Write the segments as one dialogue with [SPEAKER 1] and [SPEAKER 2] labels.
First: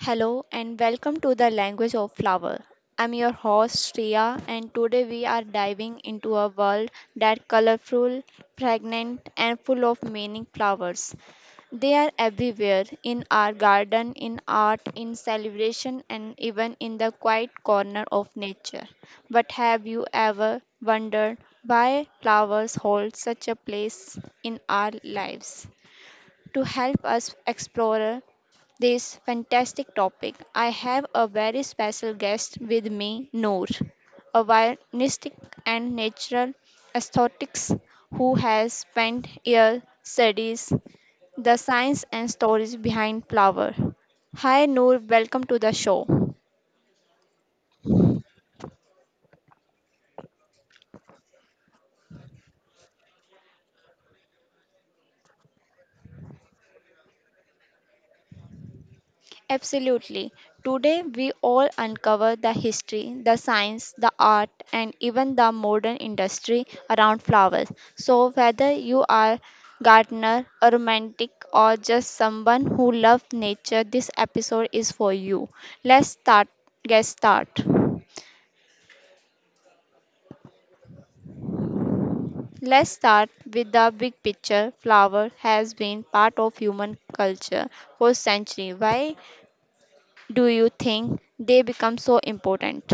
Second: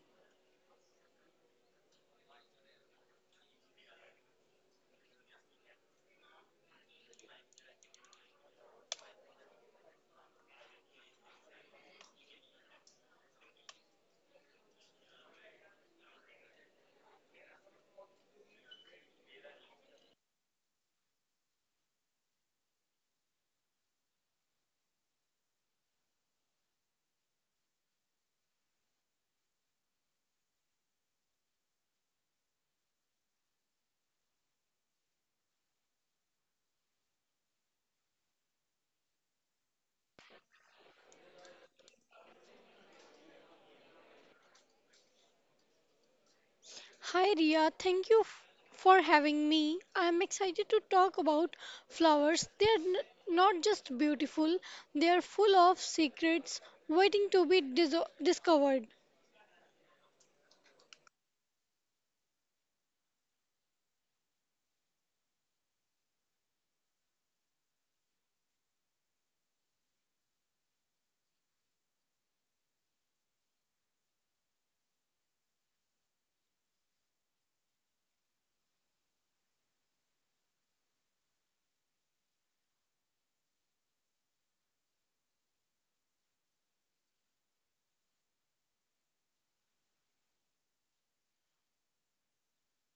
[SPEAKER 1] Hello and welcome to the language of flower. I'm your host Shreya and today we are diving into a world that colorful, pregnant and full of meaning flowers. They are everywhere in our garden, in art, in celebration and even in the quiet corner of nature. But have you ever wondered why flowers hold such a place in our lives? To help us explore this fantastic topic, I have a very special guest with me, Noor, a violist and natural aesthetics who has spent years studies the science and stories behind flower. Hi Noor, welcome to the show.
[SPEAKER 2] Hi Ria, thank you for having me. I am excited to talk about flowers. They are not just beautiful, they are full of secrets waiting to be discovered.
[SPEAKER 1] Absolutely. Today, we all uncover the history, the science, the art, and even the modern industry around flowers. So, whether you are gardener, a romantic, or just someone who loves nature, this episode is for you. Let's start. Get start. Let's start with the big picture. Flower has been part of human culture for centuries. Why do you think they become so important?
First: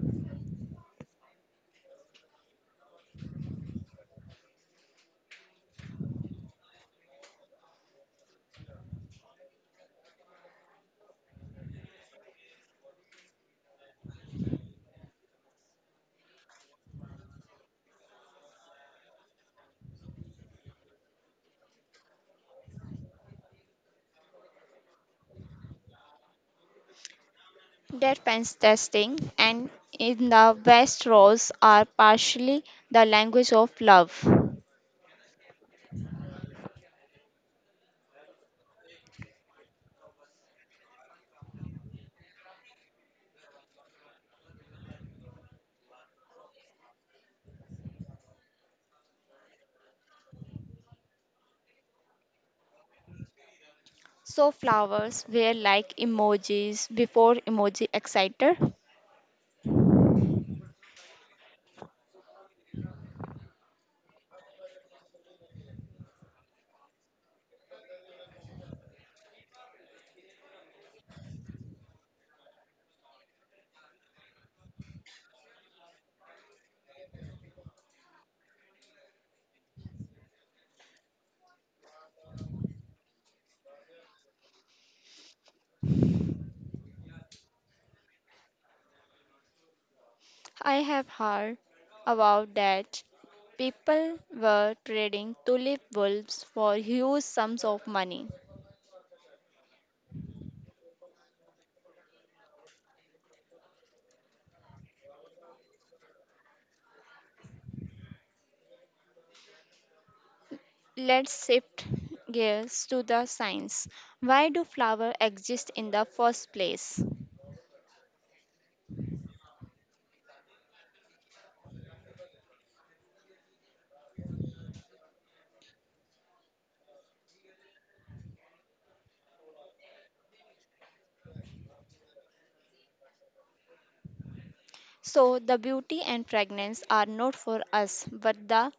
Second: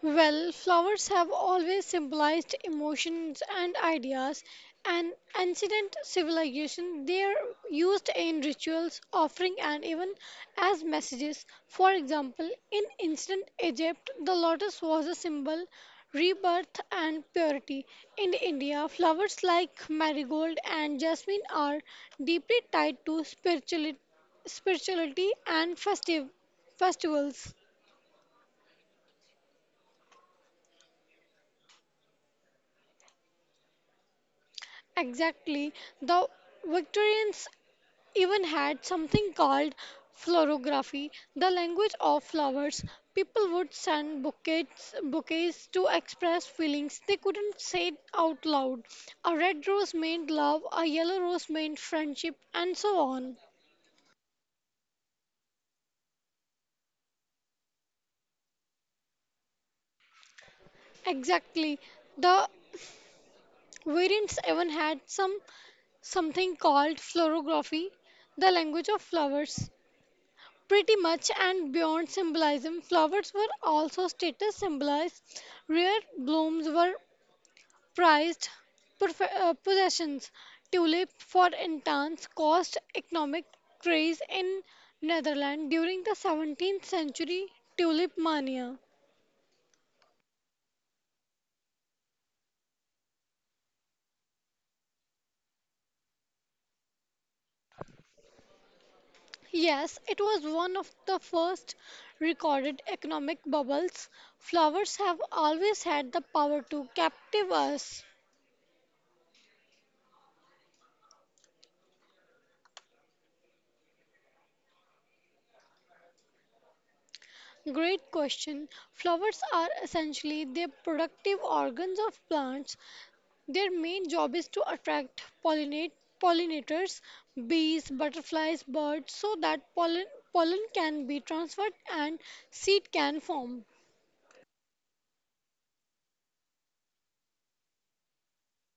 [SPEAKER 2] Well, flowers have always symbolized emotions and ideas, and ancient civilization they are used in rituals, offering, and even as messages. For example, in ancient Egypt, the lotus was a symbol rebirth and purity. In India, flowers like marigold and jasmine are deeply tied to spirituality and festive festivals.
[SPEAKER 1] Dead pens testing and in the West Rose are partially the language of love.
[SPEAKER 2] Exactly. The Victorians even had something called florography, the language of flowers. People would send bouquets to express feelings they couldn't say out loud. A red rose meant love, a yellow rose meant friendship, and so on.
[SPEAKER 1] So flowers were like emojis before emoji excited.
[SPEAKER 2] Exactly. The variants even had something called florography, the language of flowers. Pretty much and beyond symbolism, flowers were also status symbols. Rare blooms were prized possessions. Tulip, for instance, caused economic craze in Netherlands during the 17th century tulip mania.
[SPEAKER 1] I have heard about that. People were trading tulip bulbs for huge sums of money.
[SPEAKER 2] Yes, it was one of the first recorded economic bubbles. Flowers have always had the power to captive us.
[SPEAKER 1] Let's shift gears to the science. Why do flowers exist in the first place?
[SPEAKER 2] Great question. Flowers are essentially the productive organs of plants. Their main job is to attract pollinate pollinators, bees, butterflies, birds so that pollen can be transferred and seed can form.
[SPEAKER 1] So the beauty and fragrance are not for us but the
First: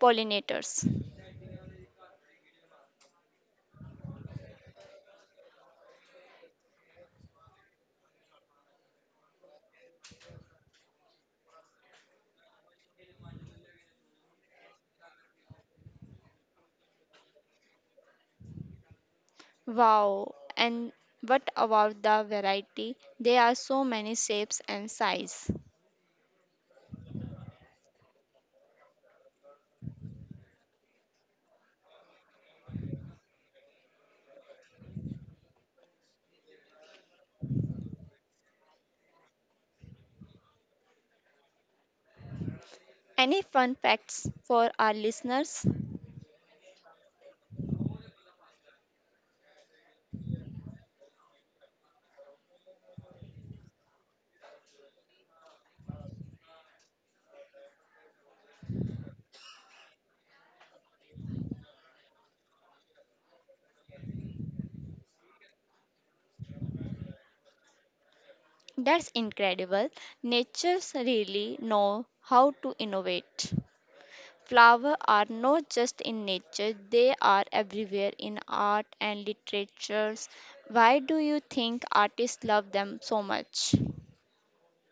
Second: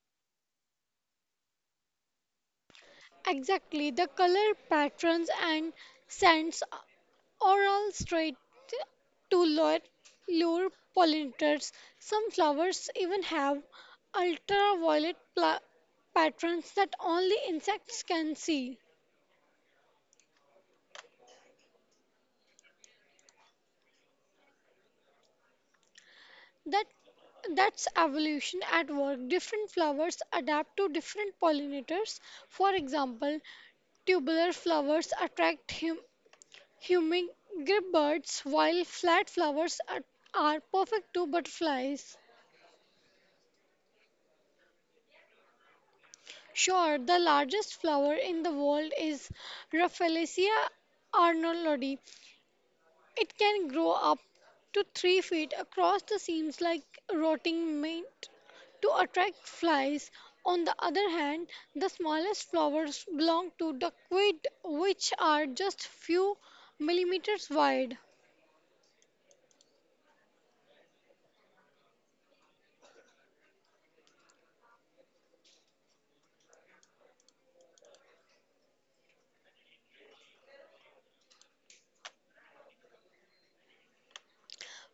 [SPEAKER 1] pollinators.
[SPEAKER 2] Exactly, the color patterns and scents are all straight to lure pollinators. Some flowers even have ultraviolet patterns that only insects can see.
[SPEAKER 1] Wow, and what about the variety? There are so many shapes and size.
[SPEAKER 2] That that's evolution at work. Different flowers adapt to different pollinators. For example, tubular flowers attract him Hummingbird birds, while flat are perfect to butterflies.
[SPEAKER 1] Any fun facts for our listeners?
[SPEAKER 2] Sure, the largest flower in the world is Rafflesia arnoldii. It can grow up to 3 feet across the seams like rotting meat to attract flies. On the other hand, the smallest flowers belong to duckweed, which are just few millimeters wide.
[SPEAKER 1] That's incredible. Nature's really know how to innovate. Flowers are not just in nature, they are everywhere in art and literatures. Why do you think artists love them so much?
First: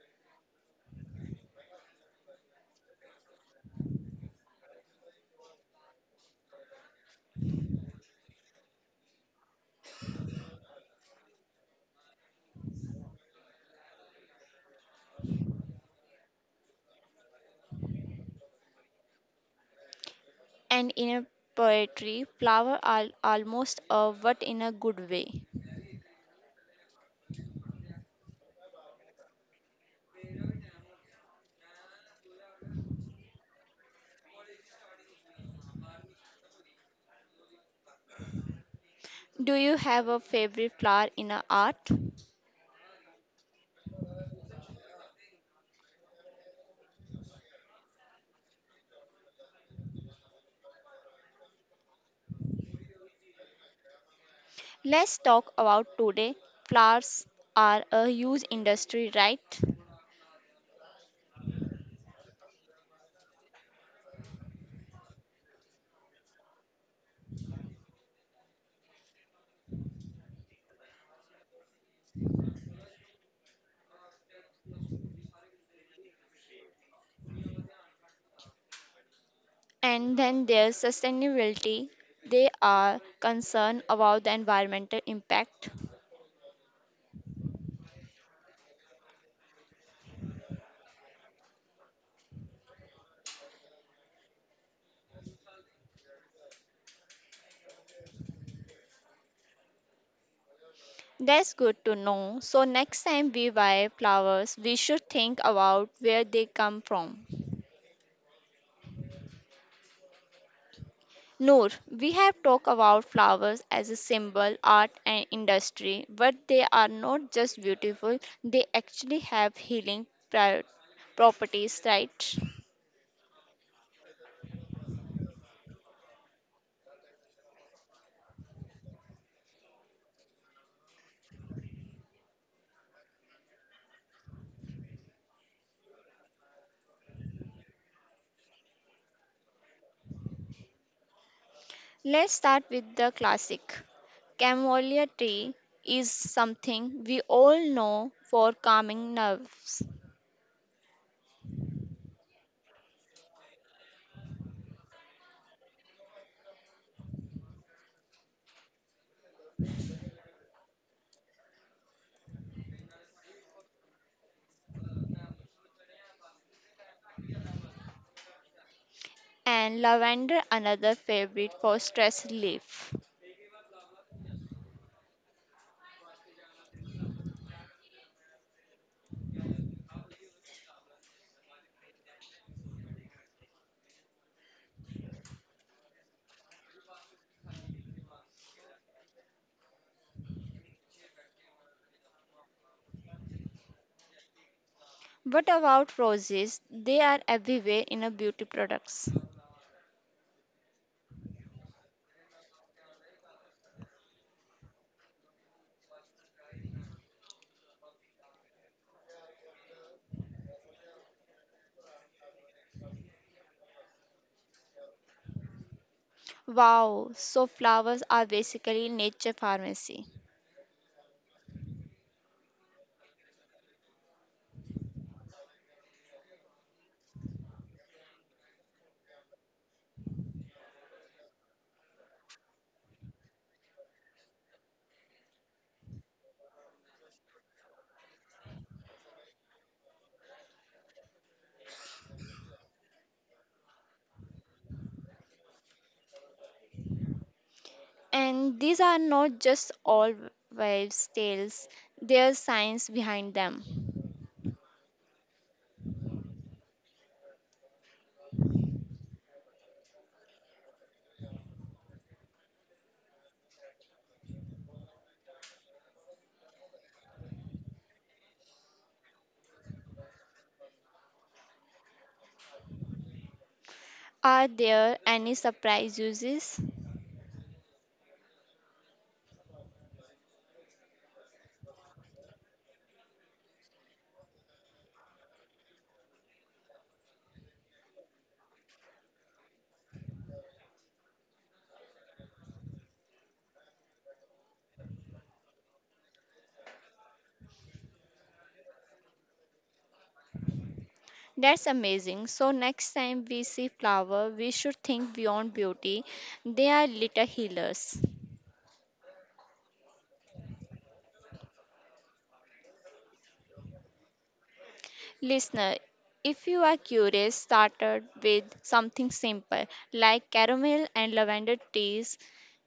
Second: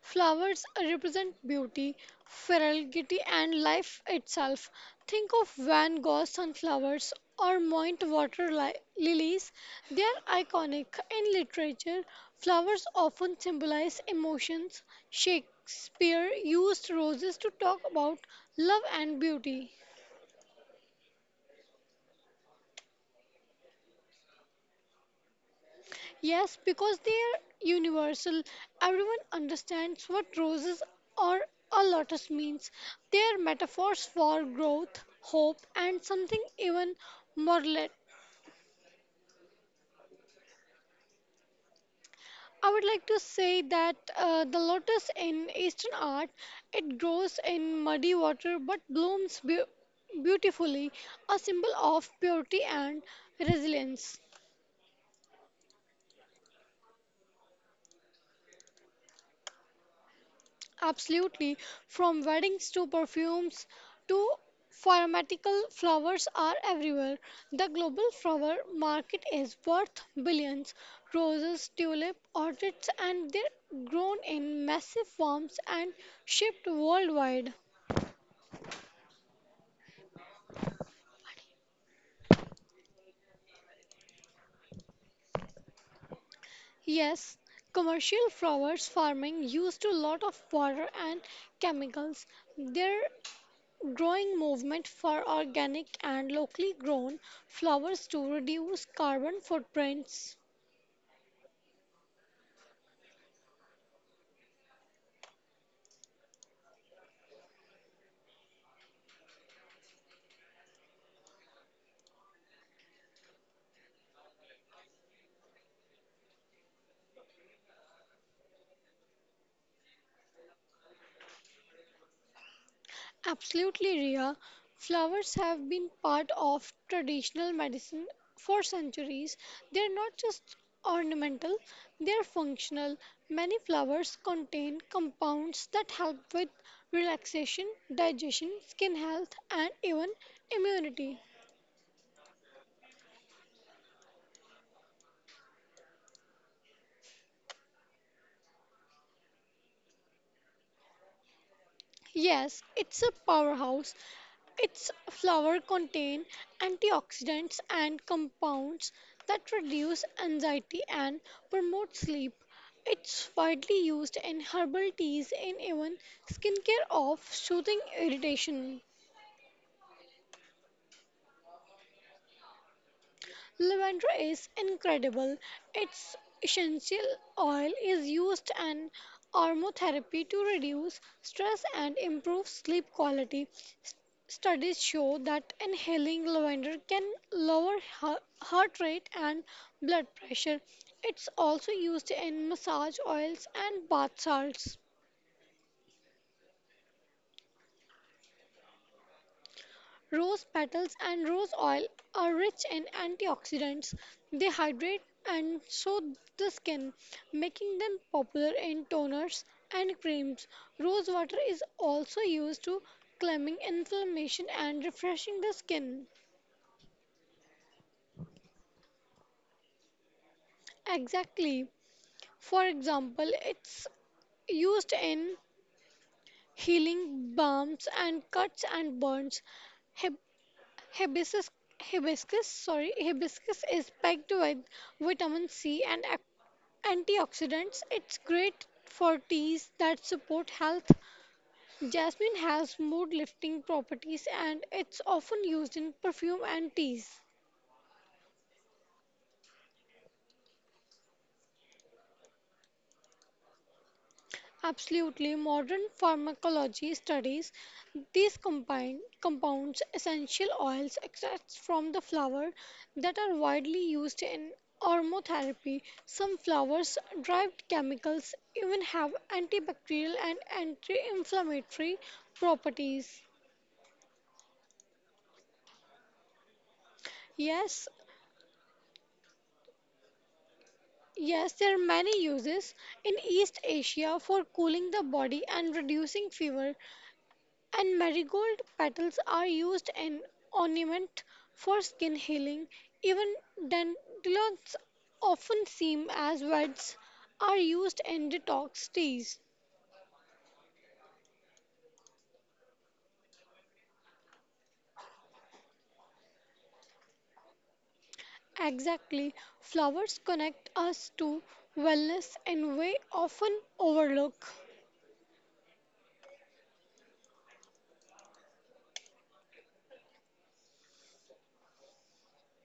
[SPEAKER 2] Flowers represent beauty, fertility, and life itself. Think of Van Gogh's sunflowers or Moint water lilies. They are iconic. In literature, flowers often symbolize emotions. Shakespeare used roses to talk about love and beauty.
[SPEAKER 1] And in a poetry, flower are almost a what in a good way.
[SPEAKER 2] Yes, because they are universal. Everyone understands what roses or a lotus means. They are metaphors for growth, hope, and something even more lit.
[SPEAKER 1] Do you have a favorite flower in a art?
[SPEAKER 2] I would like to say that the lotus in Eastern art, it grows in muddy water but blooms beautifully, a symbol of purity and resilience.
[SPEAKER 1] Let's talk about today. Flowers are a huge industry, right?
[SPEAKER 2] Absolutely. From weddings to perfumes to pharmaceutical flowers are everywhere. The global flower market is worth billions. Roses, tulip, orchids, and they're grown in massive farms and shipped worldwide.
[SPEAKER 1] And then there's sustainability. They are concerned about the environmental impact.
[SPEAKER 2] Yes, commercial flowers farming used a lot of water and chemicals. There growing movement for organic and locally grown flowers to reduce carbon footprints.
[SPEAKER 1] That's good to know. So next time we buy flowers, we should think about where they come from. Noor, we have talked about flowers as a symbol, art, and industry, but they are not just beautiful, they actually have healing properties, right?
[SPEAKER 2] Absolutely, Ria. Flowers have been part of traditional medicine for centuries. They are not just ornamental, they are functional. Many flowers contain compounds that help with relaxation, digestion, skin health, and even immunity.
[SPEAKER 1] Let's start with the classic. Camellia tree is something we all know for calming nerves,
[SPEAKER 2] Yes, it's a powerhouse. Its flower contain antioxidants and compounds that reduce anxiety and promote sleep. It's widely used in herbal teas and even skincare of soothing irritation.
[SPEAKER 1] and lavender, another favorite for stress relief.
[SPEAKER 2] Lavender is incredible. Its essential oil is used in aromatherapy to reduce stress and improve sleep quality. S- Studies show that inhaling lavender can lower heart rate and blood pressure. It's also used in massage oils and bath salts.
[SPEAKER 1] What about roses? They are everywhere in a beauty products.
[SPEAKER 2] Rose petals and rose oil are rich in antioxidants. They hydrate and soothe the skin, making them popular in toners and creams. Rose water is also used to calming inflammation and refreshing the skin.
[SPEAKER 1] Wow, so flowers are basically nature pharmacy.
[SPEAKER 2] Exactly. For example, it's used in healing balms and cuts and burns. Hip- Hibiscus, Hibiscus is packed with vitamin C and antioxidants. It's great for teas that support health. Jasmine has mood lifting properties and it's often used in perfume and teas.
[SPEAKER 1] And these are not just all wives' tales, there's science behind them.
[SPEAKER 2] Absolutely, modern pharmacology studies these combined compounds, essential oils, extracts from the flower that are widely used in aromatherapy. Some flowers-derived chemicals even have antibacterial and anti-inflammatory properties.
[SPEAKER 1] Are there any surprise uses?
[SPEAKER 2] Yes, yes, there are many uses in East Asia for cooling the body and reducing fever. And marigold petals are used in ornament for skin healing. Even dandelions often seen as weeds, are used in detox teas.
[SPEAKER 1] That's amazing. So, next time we see flower, we should think beyond beauty. They are little healers.
[SPEAKER 2] Exactly, flowers connect us to wellness in way often overlook.
[SPEAKER 1] Listener, if you are curious, started with something simple like caramel and lavender teas.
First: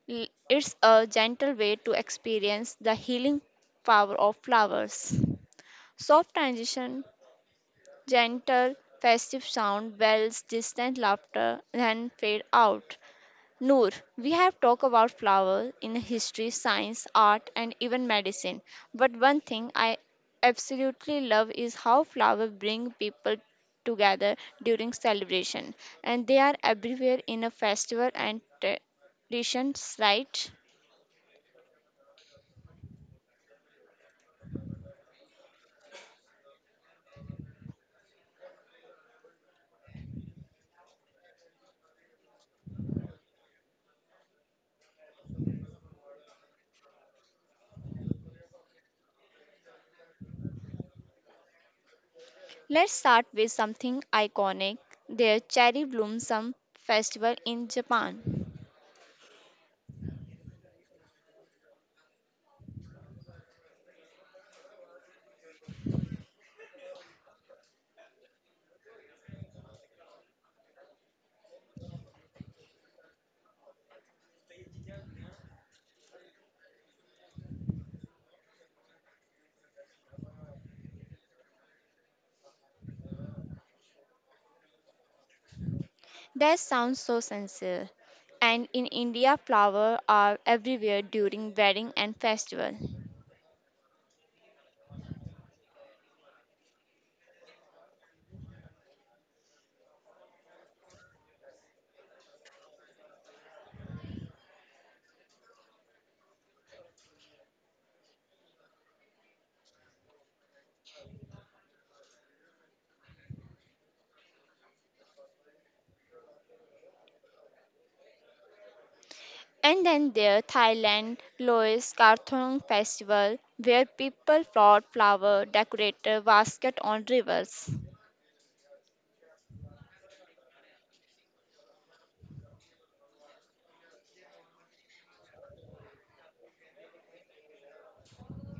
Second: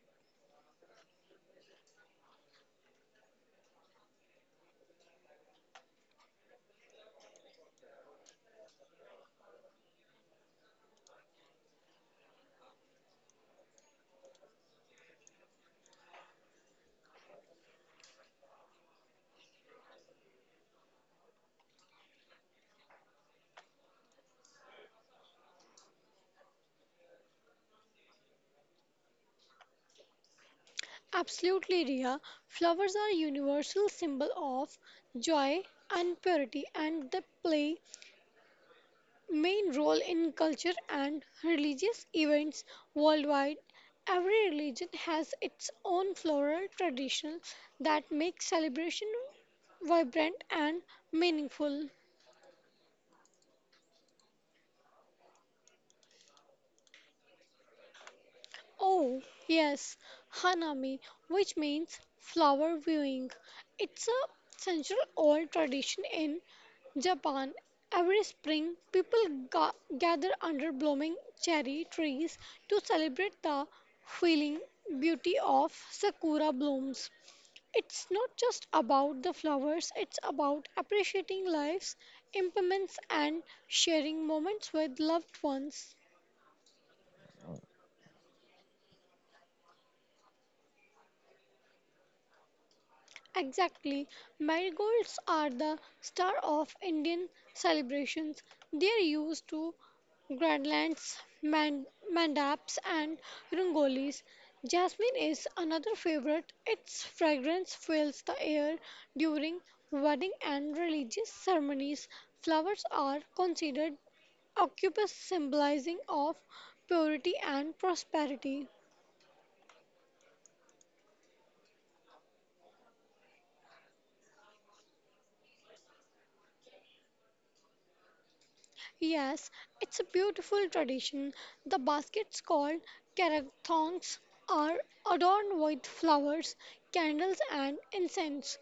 [SPEAKER 1] It's a gentle way to experience the healing power of flowers. Soft transition, gentle, festive sound, bells, distant laughter, then fade out. Noor, we have talked about flowers in history, science, art, and even medicine. But one thing I absolutely love is how flowers bring people together during celebration, and they are everywhere in a festival and traditions, right?
[SPEAKER 2] Absolutely, Ria. Flowers are universal symbol of joy and purity, and they play main role in culture and religious events worldwide. Every religion has its own floral tradition that makes celebration vibrant and meaningful.
[SPEAKER 1] Let's start with something iconic: their cherry blossom festival in Japan.
[SPEAKER 2] Oh, yes, Hanami, which means flower viewing. It's a century old tradition in Japan. Every spring, people gather under blooming cherry trees to celebrate the feeling beauty of sakura blooms. It's not just about the flowers, it's about appreciating life's impermanence and sharing moments with loved ones.
[SPEAKER 1] That sounds so sincere. And in India, flowers are everywhere during wedding and festival.
[SPEAKER 2] Exactly. Marigolds are the star of Indian celebrations. They are used to Grandlands, Mandaps, and Rangolis. Jasmine is another favorite. Its fragrance fills the air during wedding and religious ceremonies. Flowers are considered occupus symbolizing of purity and prosperity.
[SPEAKER 1] And then there Thailand Lois Karthong Festival where people brought flower decorated basket on rivers.
[SPEAKER 2] Yes, it's a beautiful tradition. The baskets called karathongs are adorned with flowers, candles, and incense.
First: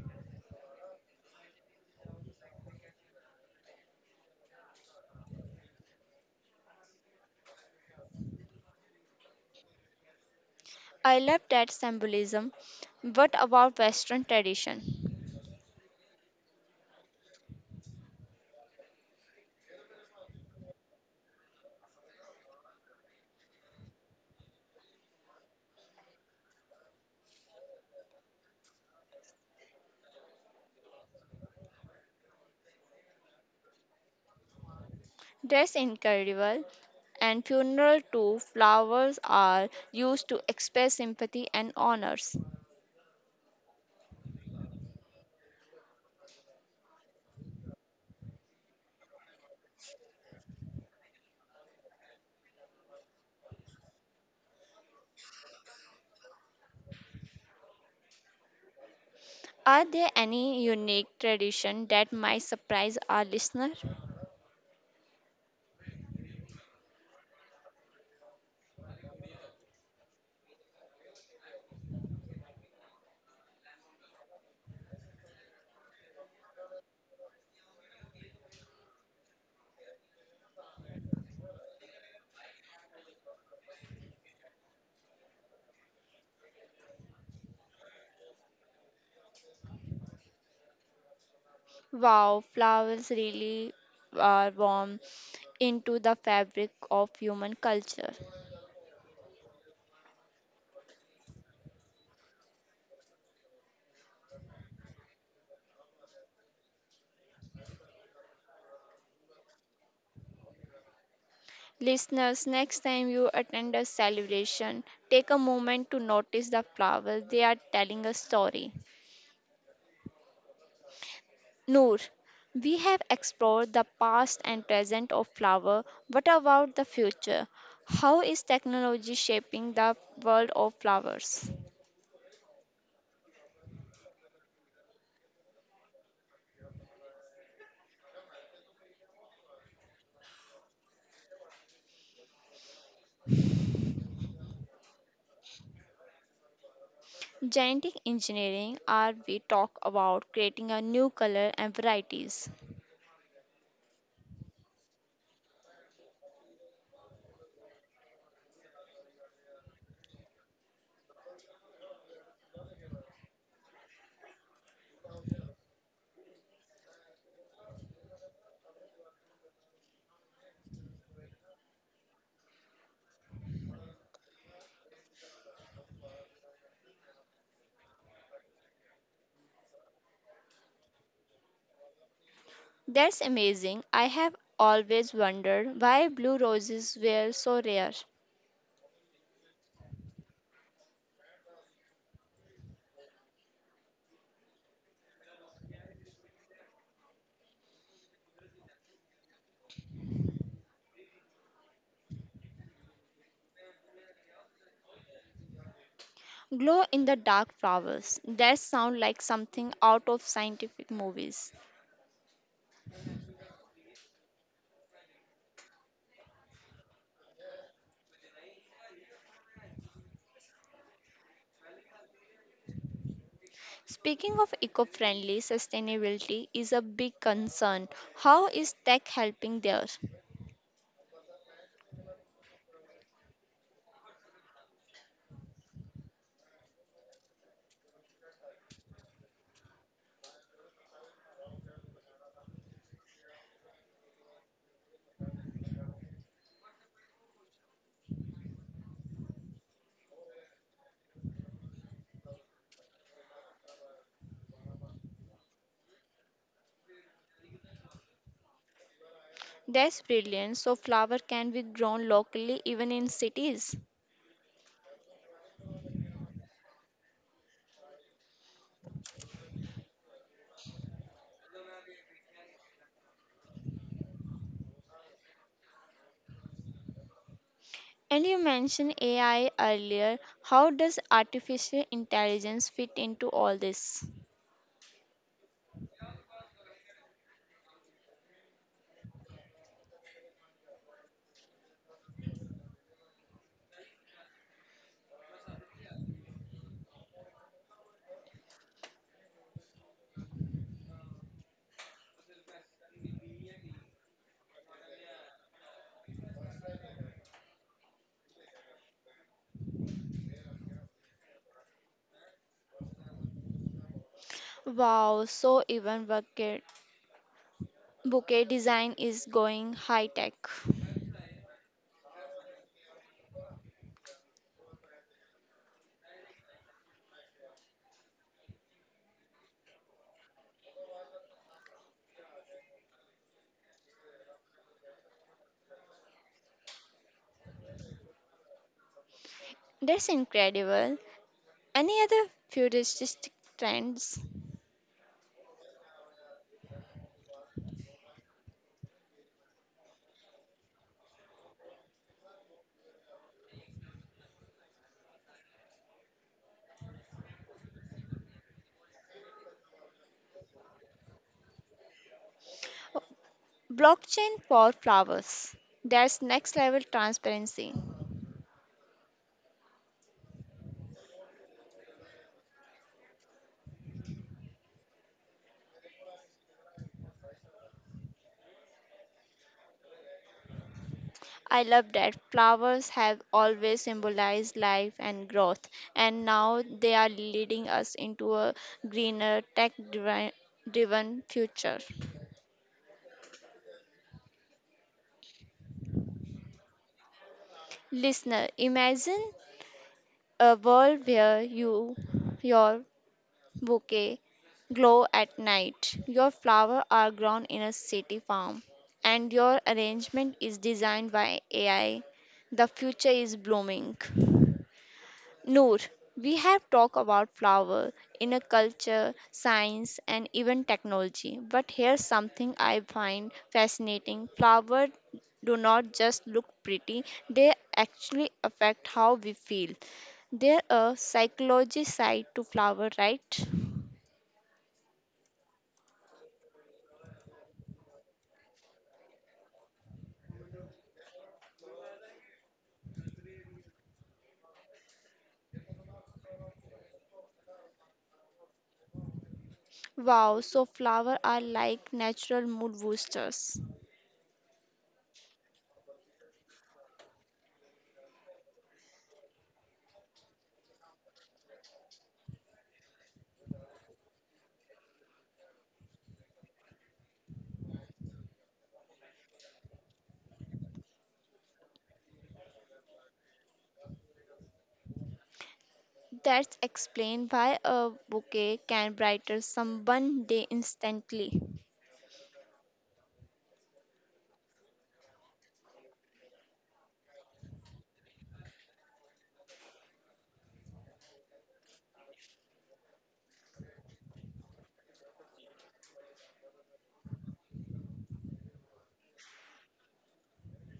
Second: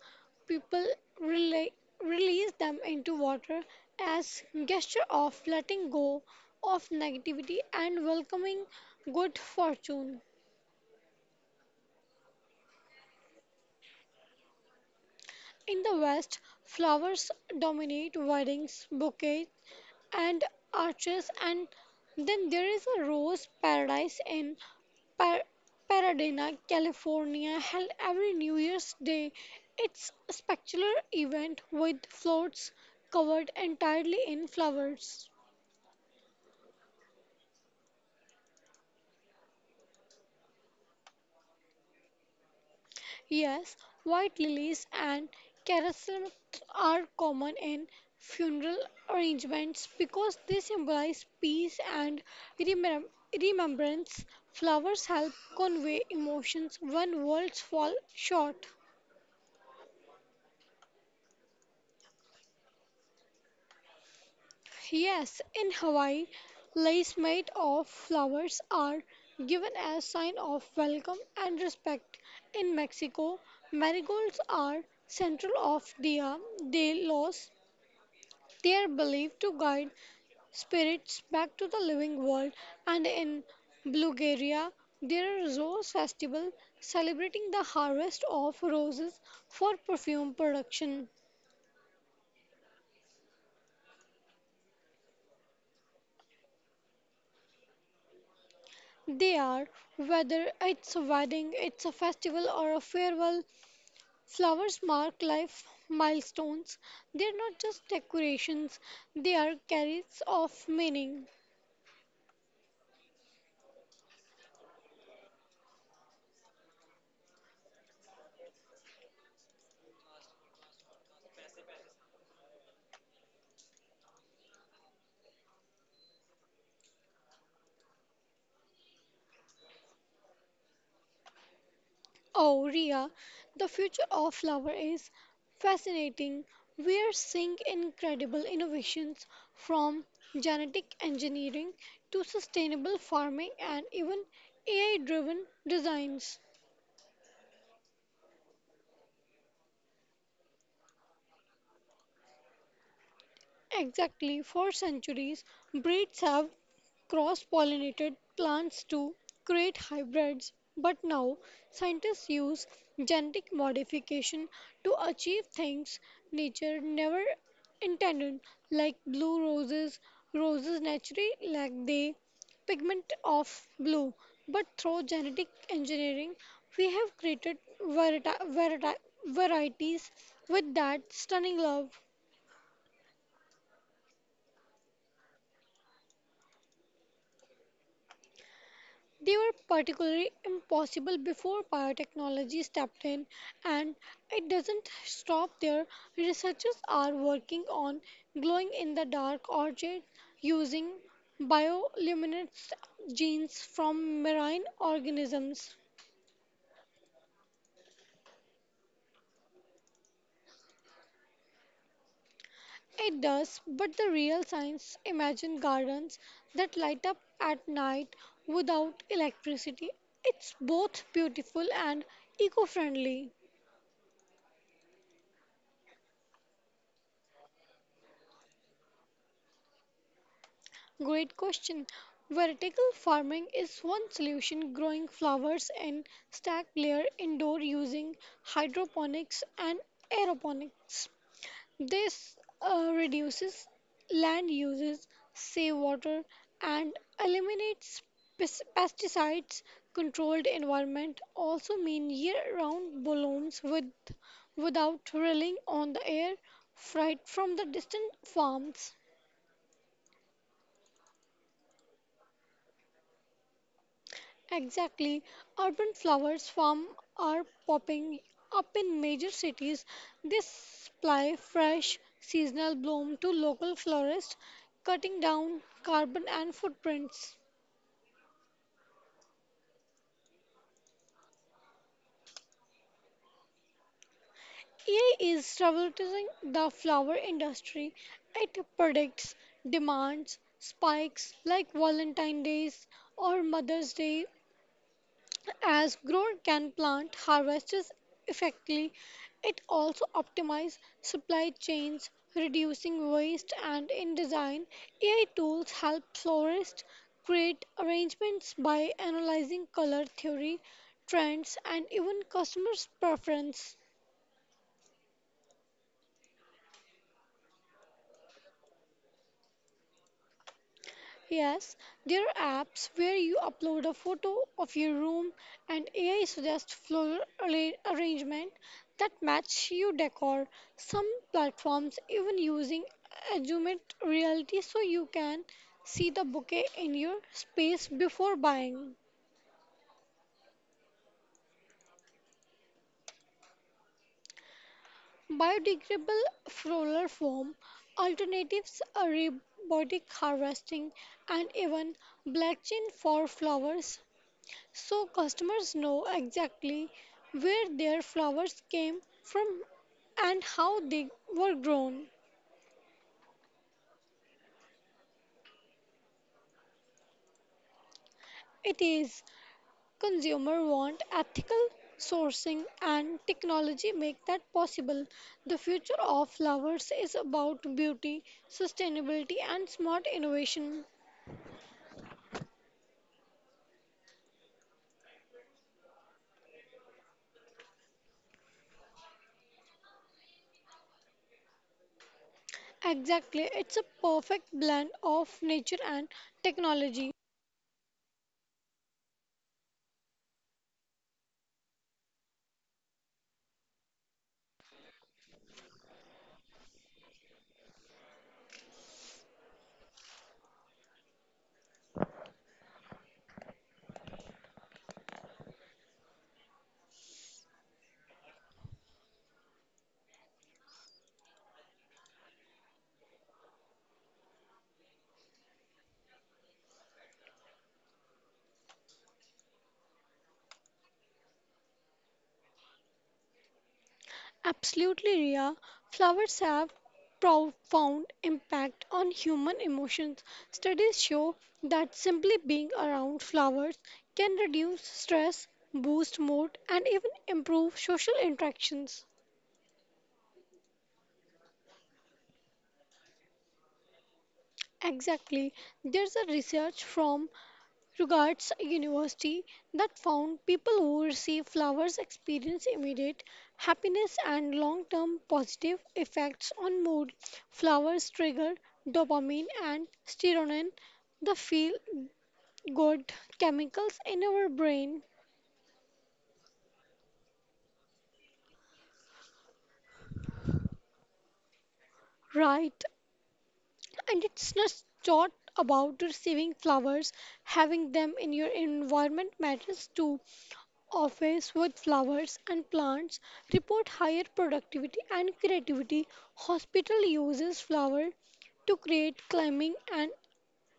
[SPEAKER 2] People rela release them into water as gesture of letting go of negativity and welcoming good fortune.
[SPEAKER 1] I love that symbolism. What about Western tradition?
[SPEAKER 2] In the West, flowers dominate weddings, bouquets, and arches and then there is a rose paradise in Par- Paradena, California held every New Year's Day. It's a spectacular event with floats covered entirely in flowers.
[SPEAKER 1] That's incredible. And funeral too, flowers are used to express sympathy and honors.
[SPEAKER 2] Yes, white lilies and chrysanthemums are common in funeral arrangements because they symbolize peace and remem- remembrance. Flowers help convey emotions when words fall short.
[SPEAKER 1] Are there any unique tradition that might surprise our listener?
[SPEAKER 2] Yes, in Hawaii, lace made of flowers are given as sign of welcome and respect. In Mexico, marigolds are central of Dia de los They are believed to guide spirits back to the living world, and in Bulgaria, there is a rose festival celebrating the harvest of roses for perfume production.
[SPEAKER 1] Wow, flowers really are warm into the fabric of human culture.
[SPEAKER 2] They are, whether it's a wedding, it's a festival, or a farewell, flowers mark life milestones. They're not just decorations, they are carriers of meaning.
[SPEAKER 1] Listeners, next time you attend a celebration, take a moment to notice the flowers. They are telling a story. Noor, we have explored the past and present of flower. What about the future? How is technology shaping the world of flowers?
[SPEAKER 2] Oh, Ria, the future of flower is fascinating. We're seeing incredible innovations from genetic engineering to sustainable farming and even AI driven designs.
[SPEAKER 1] Genetic engineering, or we talk about creating a new color and varieties.
[SPEAKER 2] Exactly, for centuries, breeds have cross-pollinated plants to create hybrids, but now scientists use genetic modification to achieve things nature never intended, like blue roses. Roses naturally lack the pigment of blue, but through genetic engineering, we have created varieti- varieti- varieties with that stunning love
[SPEAKER 1] That's amazing. I have always wondered why blue roses were so rare.
[SPEAKER 2] They were particularly impossible before biotechnology stepped in, and it doesn't stop there. Researchers are working on glowing in the dark orchids using bioluminescent genes from marine organisms.
[SPEAKER 1] Glow in the dark flowers. That sound like something out of scientific movies.
[SPEAKER 2] It does, but the real science imagine gardens that light up at night without electricity. It's both beautiful and eco friendly.
[SPEAKER 1] Speaking of eco-friendly, sustainability is a big concern. How is tech helping there?
[SPEAKER 2] Great question. Vertical farming is one solution, growing flowers in stacked layer indoor using hydroponics and aeroponics. This reduces land uses, save water, and eliminates pesticides. Controlled environment also mean year-round blooms with without relying on the air freight from the distant farms.
[SPEAKER 1] That's brilliant. So flower can be grown locally even in cities.
[SPEAKER 2] Exactly. Urban flowers farm are popping up in major cities. They supply fresh seasonal bloom to local florists, cutting down carbon and footprints.
[SPEAKER 1] And you mentioned AI earlier. How does artificial intelligence fit into all this?
[SPEAKER 2] AI is revolutionizing the flower industry. It predicts demands, spikes like Valentine's Days or Mother's Day As grower can plant harvests effectively, it also optimizes supply chains, reducing waste and in design, AI tools help florists create arrangements by analyzing color theory, trends, and even customers' preference.
[SPEAKER 1] Wow, so even bouquet design is going high tech.
[SPEAKER 2] Yes, there are apps where you upload a photo of your room and AI suggests floral arrangement that match your decor. Some platforms even using augmented reality so you can see the bouquet in your space before buying.
[SPEAKER 1] That's incredible. Any other futuristic trends?
[SPEAKER 2] Biodegradable floral foam, alternatives are robotic harvesting and even blockchain for flowers so customers know exactly where their flowers came from and how they were grown.
[SPEAKER 1] Blockchain for flowers. That's next level transparency.
[SPEAKER 2] It is consumer want ethical sourcing and technology make that possible. The future of flowers is about beauty, sustainability and smart innovation.
[SPEAKER 1] I love that flowers have always symbolized life and growth, and now they are leading us into a greener, tech driven future.
[SPEAKER 2] Exactly, it's a perfect blend of nature and technology.
[SPEAKER 1] Listener, imagine a world where you your bouquet glow at night. Your flowers are grown in a city farm, and your arrangement is designed by AI. The future is blooming. Noor, we have talked about flower in a culture, science, and even technology. But here's something I find fascinating. Flowers do not just look pretty, they actually affect how we feel. There a psychology side to flower, right?
[SPEAKER 2] Absolutely, Ria. Flowers have profound impact on human emotions. Studies show that simply being around flowers can reduce stress, boost mood, and even improve social interactions.
[SPEAKER 1] Wow, so flowers are like natural mood boosters.
[SPEAKER 2] Exactly. There's a research from Regards a university that found people who receive flowers experience immediate happiness and long term positive effects on mood. Flowers trigger dopamine and serotonin, the feel good chemicals in our brain,
[SPEAKER 1] That's explained why a bouquet can brighten someone's day instantly.
[SPEAKER 2] right? And it's not just about receiving flowers, having them in your environment matters too. Office with flowers and plants report higher productivity and creativity. Hospital uses flower to create climbing and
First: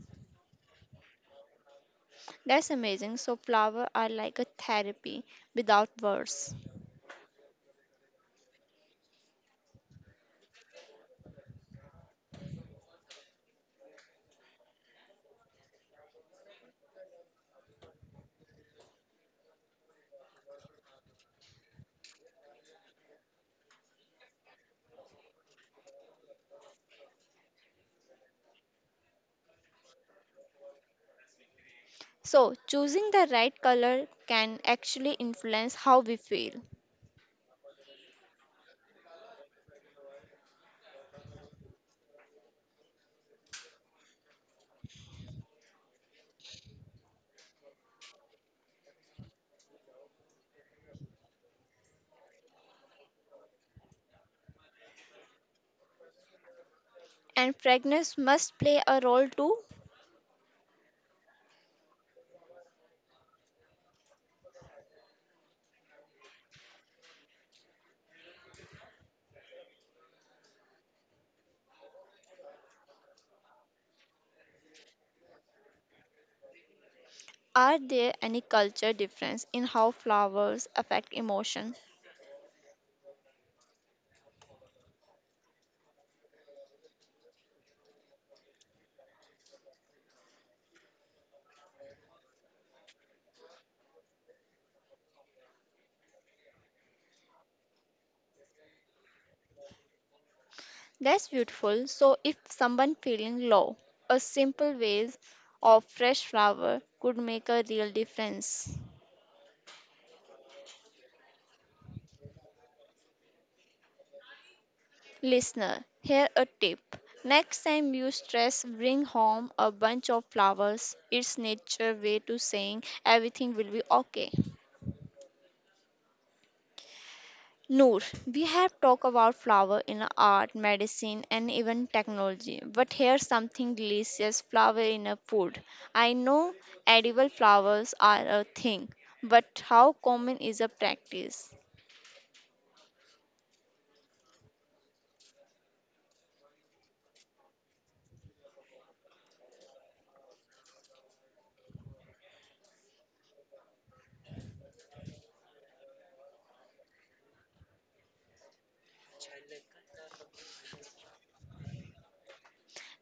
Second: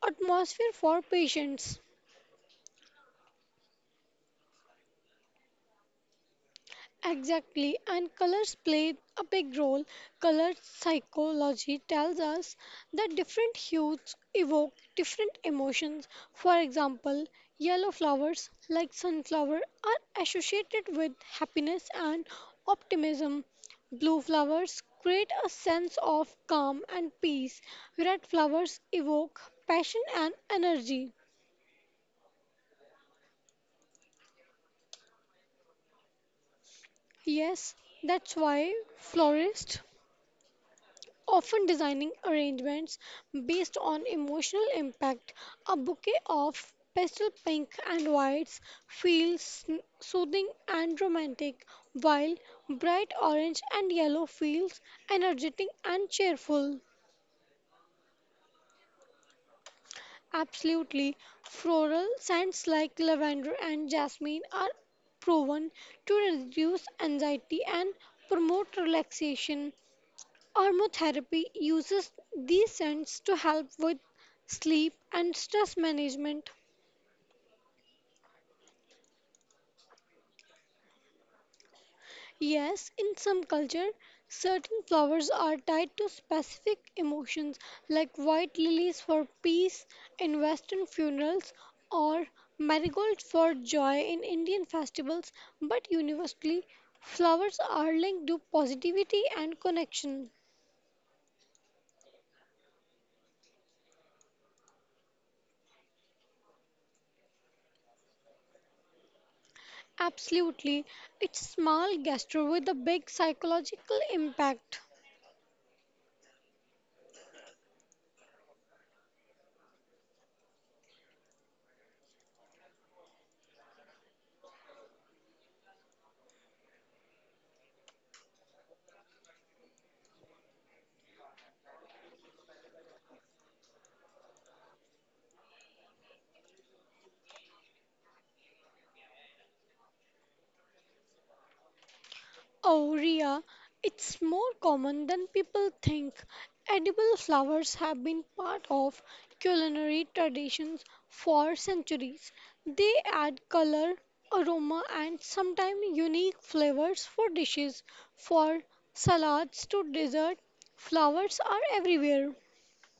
[SPEAKER 2] atmosphere for patients.
[SPEAKER 1] That's amazing. So flowers are like a therapy without words.
[SPEAKER 2] Exactly, and colors play a big role. Color psychology tells us that different hues evoke different emotions. For example, yellow flowers like sunflower are associated with happiness and optimism. Blue flowers create a sense of calm and peace. Red flowers evoke passion and energy.
[SPEAKER 1] So choosing the right color can actually influence how we feel.
[SPEAKER 2] Yes, that's why florists often designing arrangements based on emotional impact. A bouquet of pastel pink and whites feels soothing and romantic, while bright orange and yellow feels energetic and cheerful.
[SPEAKER 1] And fragrance must play a role too.
[SPEAKER 2] Absolutely, floral scents like lavender and jasmine are proven to reduce anxiety and promote relaxation. Aromatherapy uses these scents to help with sleep and stress management.
[SPEAKER 1] Are there any culture difference in how flowers affect emotion?
[SPEAKER 2] Yes, in some culture, certain flowers are tied to specific emotions like white lilies for peace in western funerals or marigolds for joy in Indian festivals, but universally, flowers are linked to positivity and connection.
[SPEAKER 1] That's beautiful. So, if someone feeling low, a simple vase of fresh flower could make a real difference.
[SPEAKER 2] Absolutely, it's small gesture with a big psychological impact.
[SPEAKER 1] Listener, here a tip. Next time you stress, bring home a bunch of flowers. It's nature way to saying everything will be okay. Noor, we have talked about flower in art, medicine, and even technology. But here's something delicious flower in a food. I know edible flowers are a thing, but how common is a practice?
[SPEAKER 2] Oh, Ria, it's more common than people think. Edible flowers have been part of culinary traditions for centuries. They add color, aroma, and sometimes unique flavors for dishes, for salads to dessert. Flowers are everywhere.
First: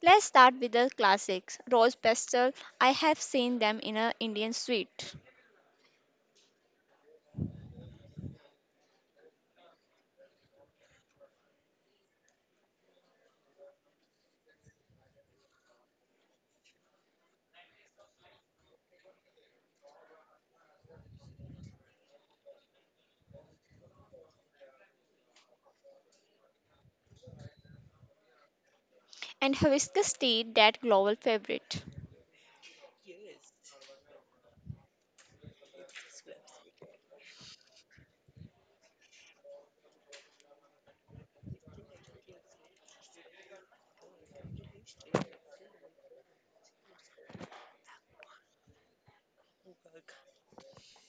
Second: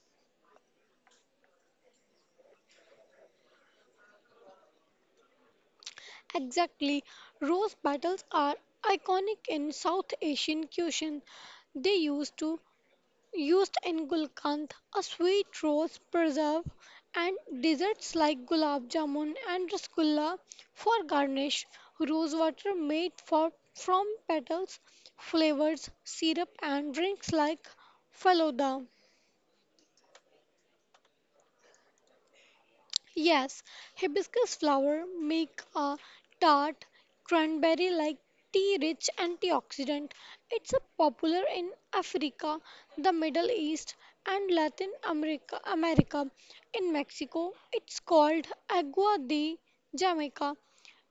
[SPEAKER 1] Let's start with the classics. Rose petal, I have seen them in a Indian sweet.
[SPEAKER 2] Exactly, rose petals are iconic in South Asian cuisine. They used in gulkand, a sweet rose preserve, and desserts like gulab jamun and rasgulla for garnish, rose water made from petals, flavors, syrup, and drinks like falooda.
[SPEAKER 1] And hibiscus tea, that global favorite.
[SPEAKER 2] Yes, hibiscus flower make a tart cranberry like tea rich antioxidant. It's a popular in Africa, the Middle East and Latin America. In Mexico, it's called agua de Jamaica.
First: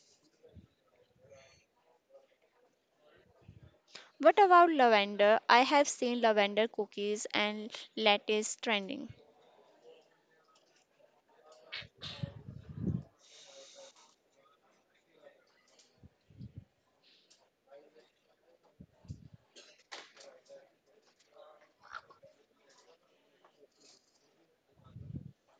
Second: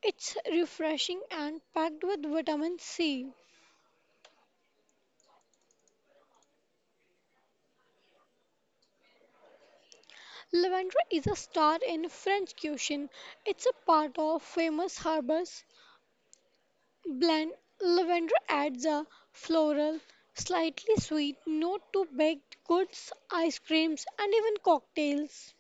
[SPEAKER 2] It's refreshing and packed with vitamin C.
[SPEAKER 1] What about lavender? I have seen lavender cookies and lattes trending.
[SPEAKER 2] Lavender is a star in French cuisine. It's a part of famous harbors Blend lavender adds a floral, slightly sweet note to baked goods, ice creams, and even cocktails.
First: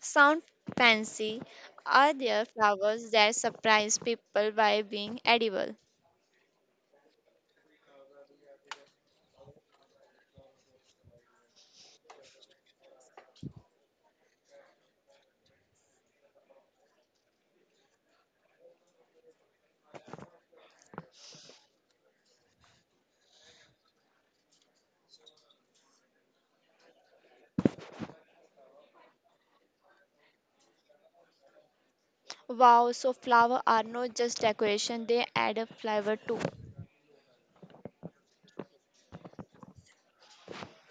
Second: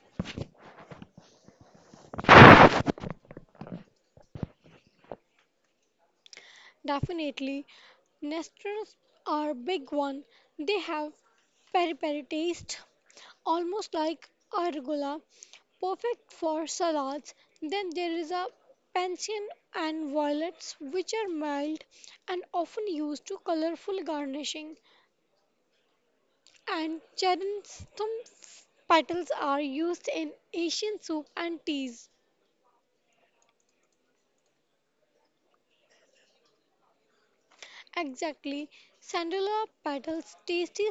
[SPEAKER 1] Sound fancy? Are there flowers that surprise people by being edible?
[SPEAKER 2] Definitely, Nestlers are a big one. They have peri peri taste, almost like arugula, perfect for salads. Then there is a Pansian and violets, which are mild and often used to colorful garnishing. And chrysanthemum petals are used in Asian soup and teas.
[SPEAKER 1] Wow, so flowers are not just decoration, they add a flavor too.
[SPEAKER 2] Exactly, sandalwood petals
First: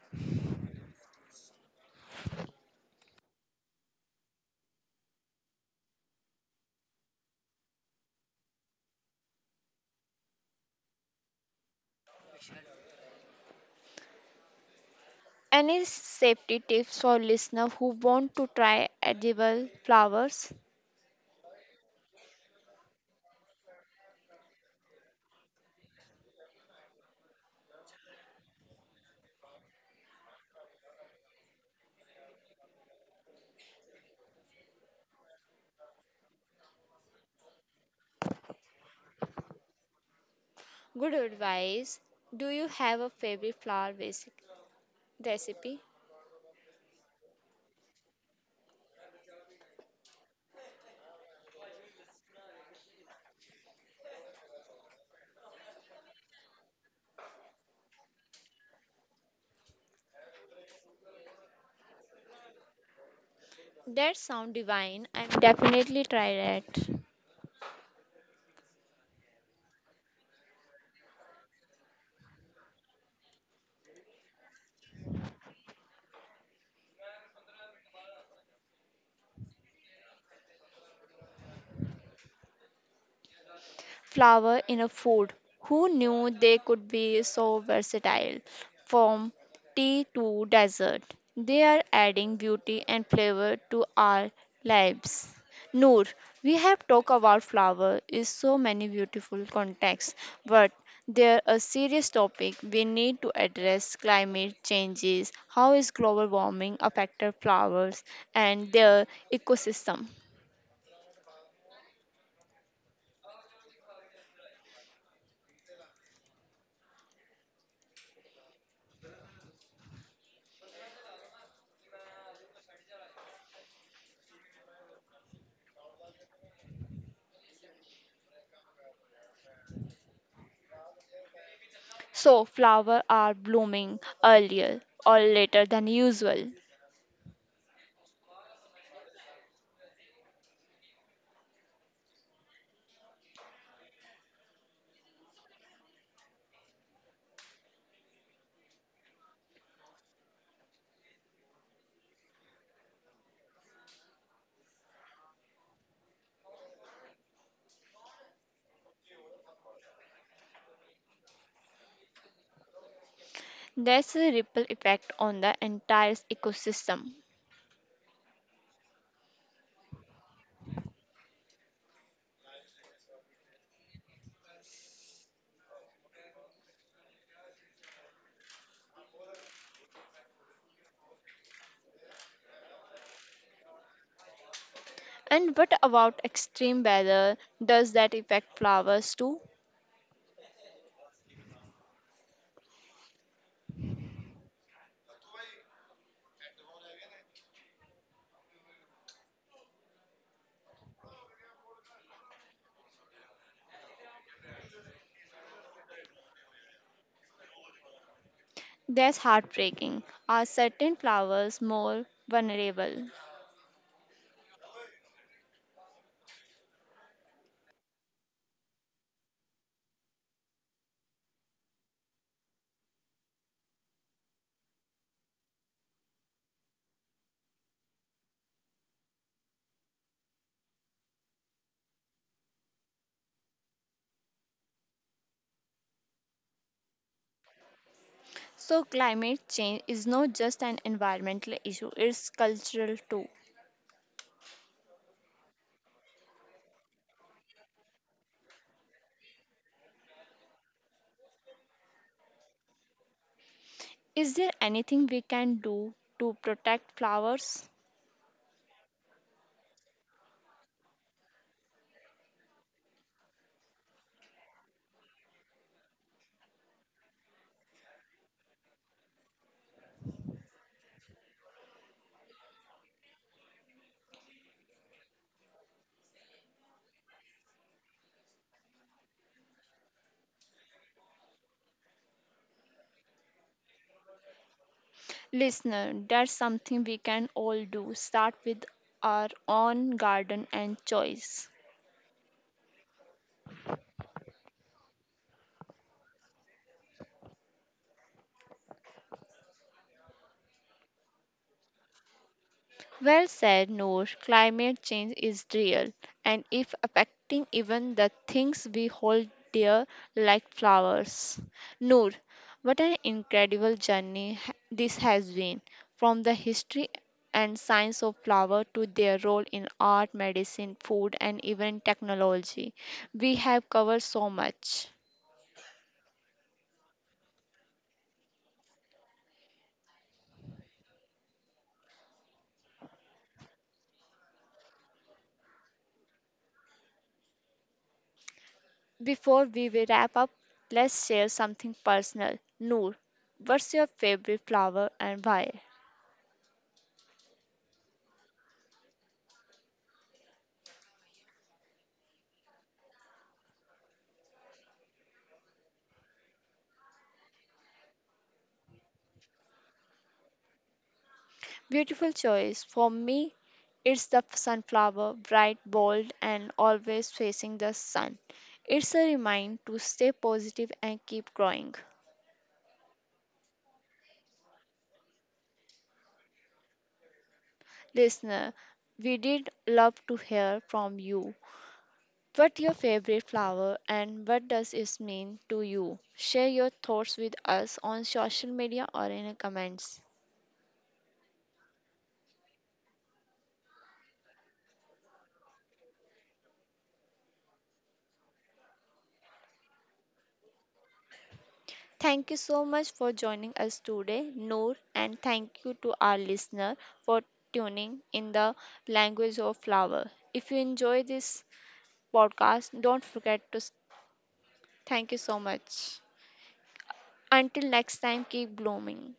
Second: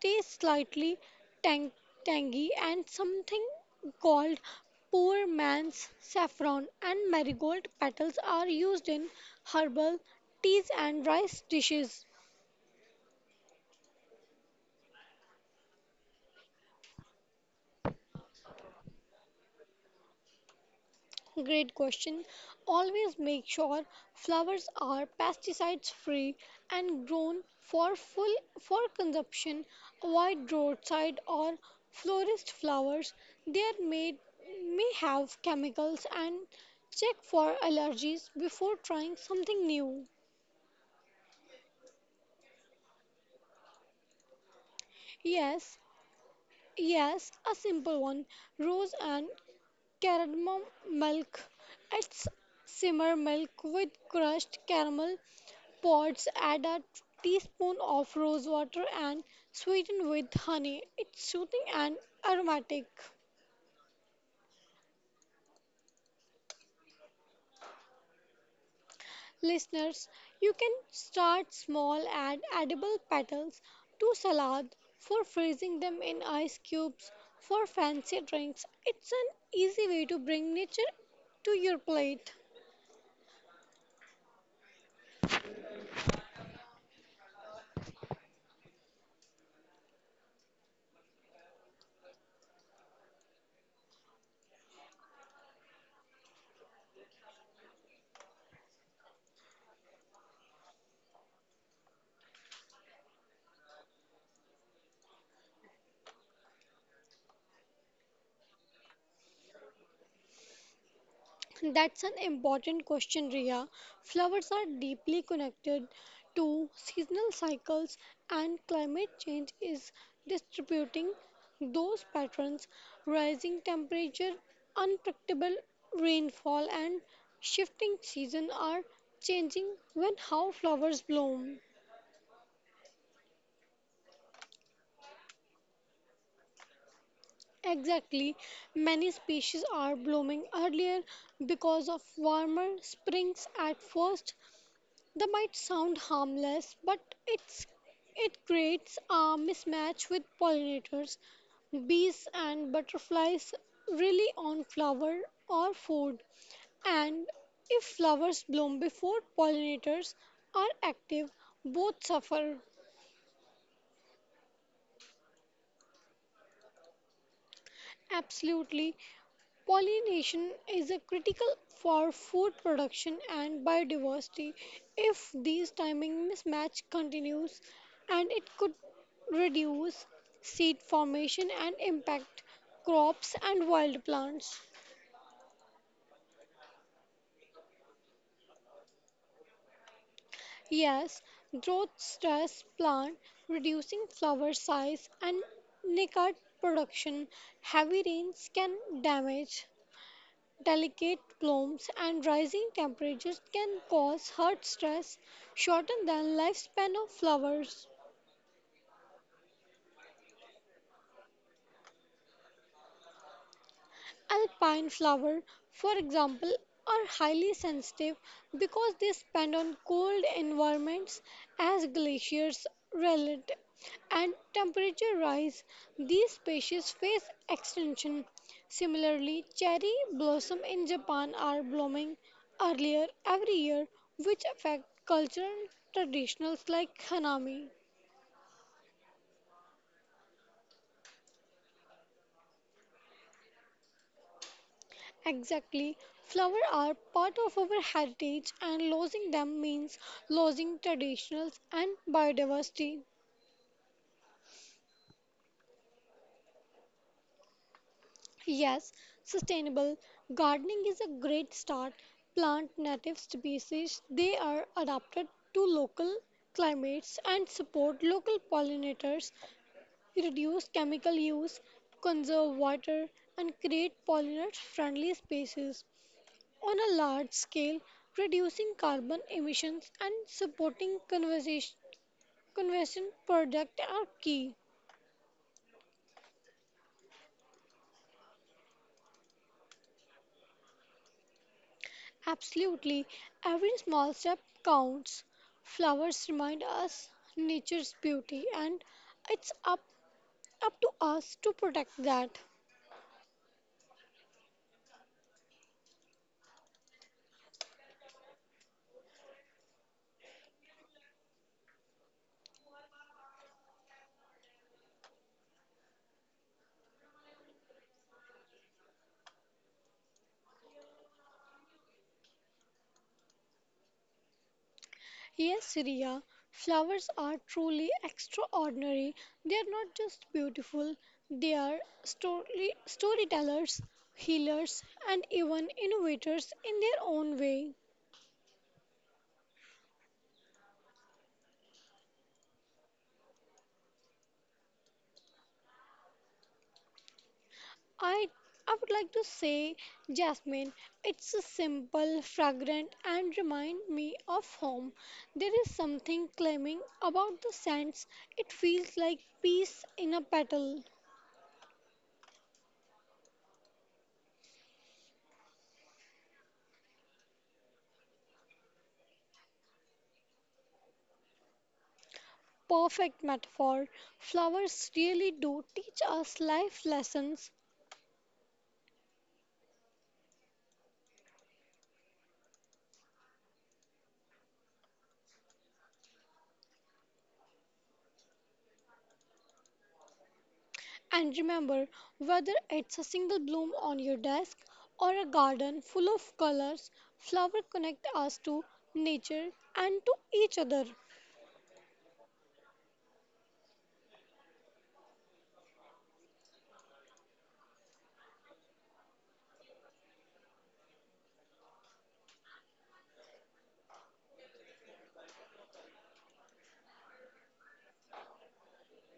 [SPEAKER 2] taste slightly tang, tangy and something called poor man's saffron and marigold petals are used in herbal teas and rice dishes.
[SPEAKER 1] Any safety tips for listener who want to try edible flowers?
[SPEAKER 2] Great question. Always make sure flowers are pesticides free and grown for consumption. Avoid roadside or florist flowers. They are made may have chemicals and check for allergies before trying something new.
[SPEAKER 1] Good advice. Do you have a favorite flower basic
[SPEAKER 2] Yes,
[SPEAKER 1] recipe?
[SPEAKER 2] yes, a simple one. Rose and caramel milk. It's simmer milk with crushed caramel pods. Add a teaspoon of rose water and sweeten with honey. It's soothing and aromatic.
[SPEAKER 1] That sound divine. I'm definitely try that.
[SPEAKER 2] Listeners, you can start small. Add edible petals to salad for freezing them in ice cubes for fancy drinks. It's an easy way to bring nature to your plate.
[SPEAKER 1] Flour in a food. Who knew they could be so versatile? From tea to dessert, they are adding beauty and flavor to our lives. Noor, we have talked about flower in so many beautiful contexts, but there a serious topic we need to address climate changes. How is global warming affecting flowers and their ecosystem?
[SPEAKER 2] That's an important question, Riya. Flowers are deeply connected to seasonal cycles, and climate change is distributing those patterns. Rising temperature, unpredictable rainfall, and shifting season are changing when how flowers bloom.
[SPEAKER 1] So flowers are blooming earlier or later than usual.
[SPEAKER 2] Exactly, many species are blooming earlier because of warmer springs at first. That might sound harmless, but it's it creates a mismatch with pollinators. Bees and butterflies rely on flower or food, and if flowers bloom before pollinators are active, both suffer.
[SPEAKER 1] There's a ripple effect on the entire ecosystem.
[SPEAKER 2] Absolutely. Pollination is a critical for food production and biodiversity. If these timing mismatch continues, and it could reduce seed formation and impact crops and wild plants.
[SPEAKER 1] And what about extreme weather? Does that affect flowers too?
[SPEAKER 2] Yes, growth stress plant reducing flower size and nicotine production. Heavy rains can damage delicate blooms and rising temperatures can cause heat stress, shorten the lifespan of flowers.
[SPEAKER 1] That's heartbreaking. Are certain flowers more vulnerable?
[SPEAKER 2] Alpine flower, for example, are highly sensitive because they spend on cold environments as glaciers relent and temperature rise. These species face extinction. Similarly, cherry blossom in Japan are blooming earlier every year, which affect cultural traditions like hanami.
[SPEAKER 1] So climate change is not just an environmental issue, it's cultural too.
[SPEAKER 2] Exactly. Flowers are part of our heritage, and losing them means losing traditions and biodiversity.
[SPEAKER 1] Is there anything we can do to protect flowers?
[SPEAKER 2] Yes, sustainable gardening is a great start. Plant native species, they are adapted to local climates and support local pollinators, reduce chemical use, conserve water, and create pollinator friendly spaces. On a large scale, reducing carbon emissions and supporting conversation, conversion product are key.
[SPEAKER 1] Listener, that's something we can all do. Start with our own garden and choice.
[SPEAKER 2] Absolutely, every small step counts. Flowers remind us nature's beauty, and it's up to us to protect that.
[SPEAKER 1] Well said, Noor. Climate change is real and if affecting even the things we hold dear like flowers. Noor, what an incredible journey this has been from the history and science of flower to their role in art, medicine, food and even technology. We have covered so much.
[SPEAKER 2] Yes, Riya, flowers are truly extraordinary. They are not just beautiful, they are storytellers, healers, and even innovators in their own way.
[SPEAKER 1] Before we will wrap up, let's share something personal. Noor, what's your favorite flower and why?
[SPEAKER 2] I, I would like to say jasmine. It's a simple, fragrant, and remind me of home. There is something claiming about the scents. It feels like peace in a petal.
[SPEAKER 1] Beautiful choice. For me, it's the sunflower, bright, bold, and always facing the sun. It's a reminder to stay positive and keep growing.
[SPEAKER 2] Perfect metaphor. Flowers really do teach us life lessons.
[SPEAKER 1] Listener, we did love to hear from you. What your favorite flower and what does it mean to you? Share your thoughts with us on social media or in the comments.
[SPEAKER 2] And remember, whether it's a single bloom on your desk or a garden full of colors, flowers connect us to nature and to each other.
[SPEAKER 1] Thank you so much for joining us today, Noor, and thank you to our listener for tuning in the language of flower. If you enjoy this podcast, don't forget to thank you so much. Until next time, keep blooming.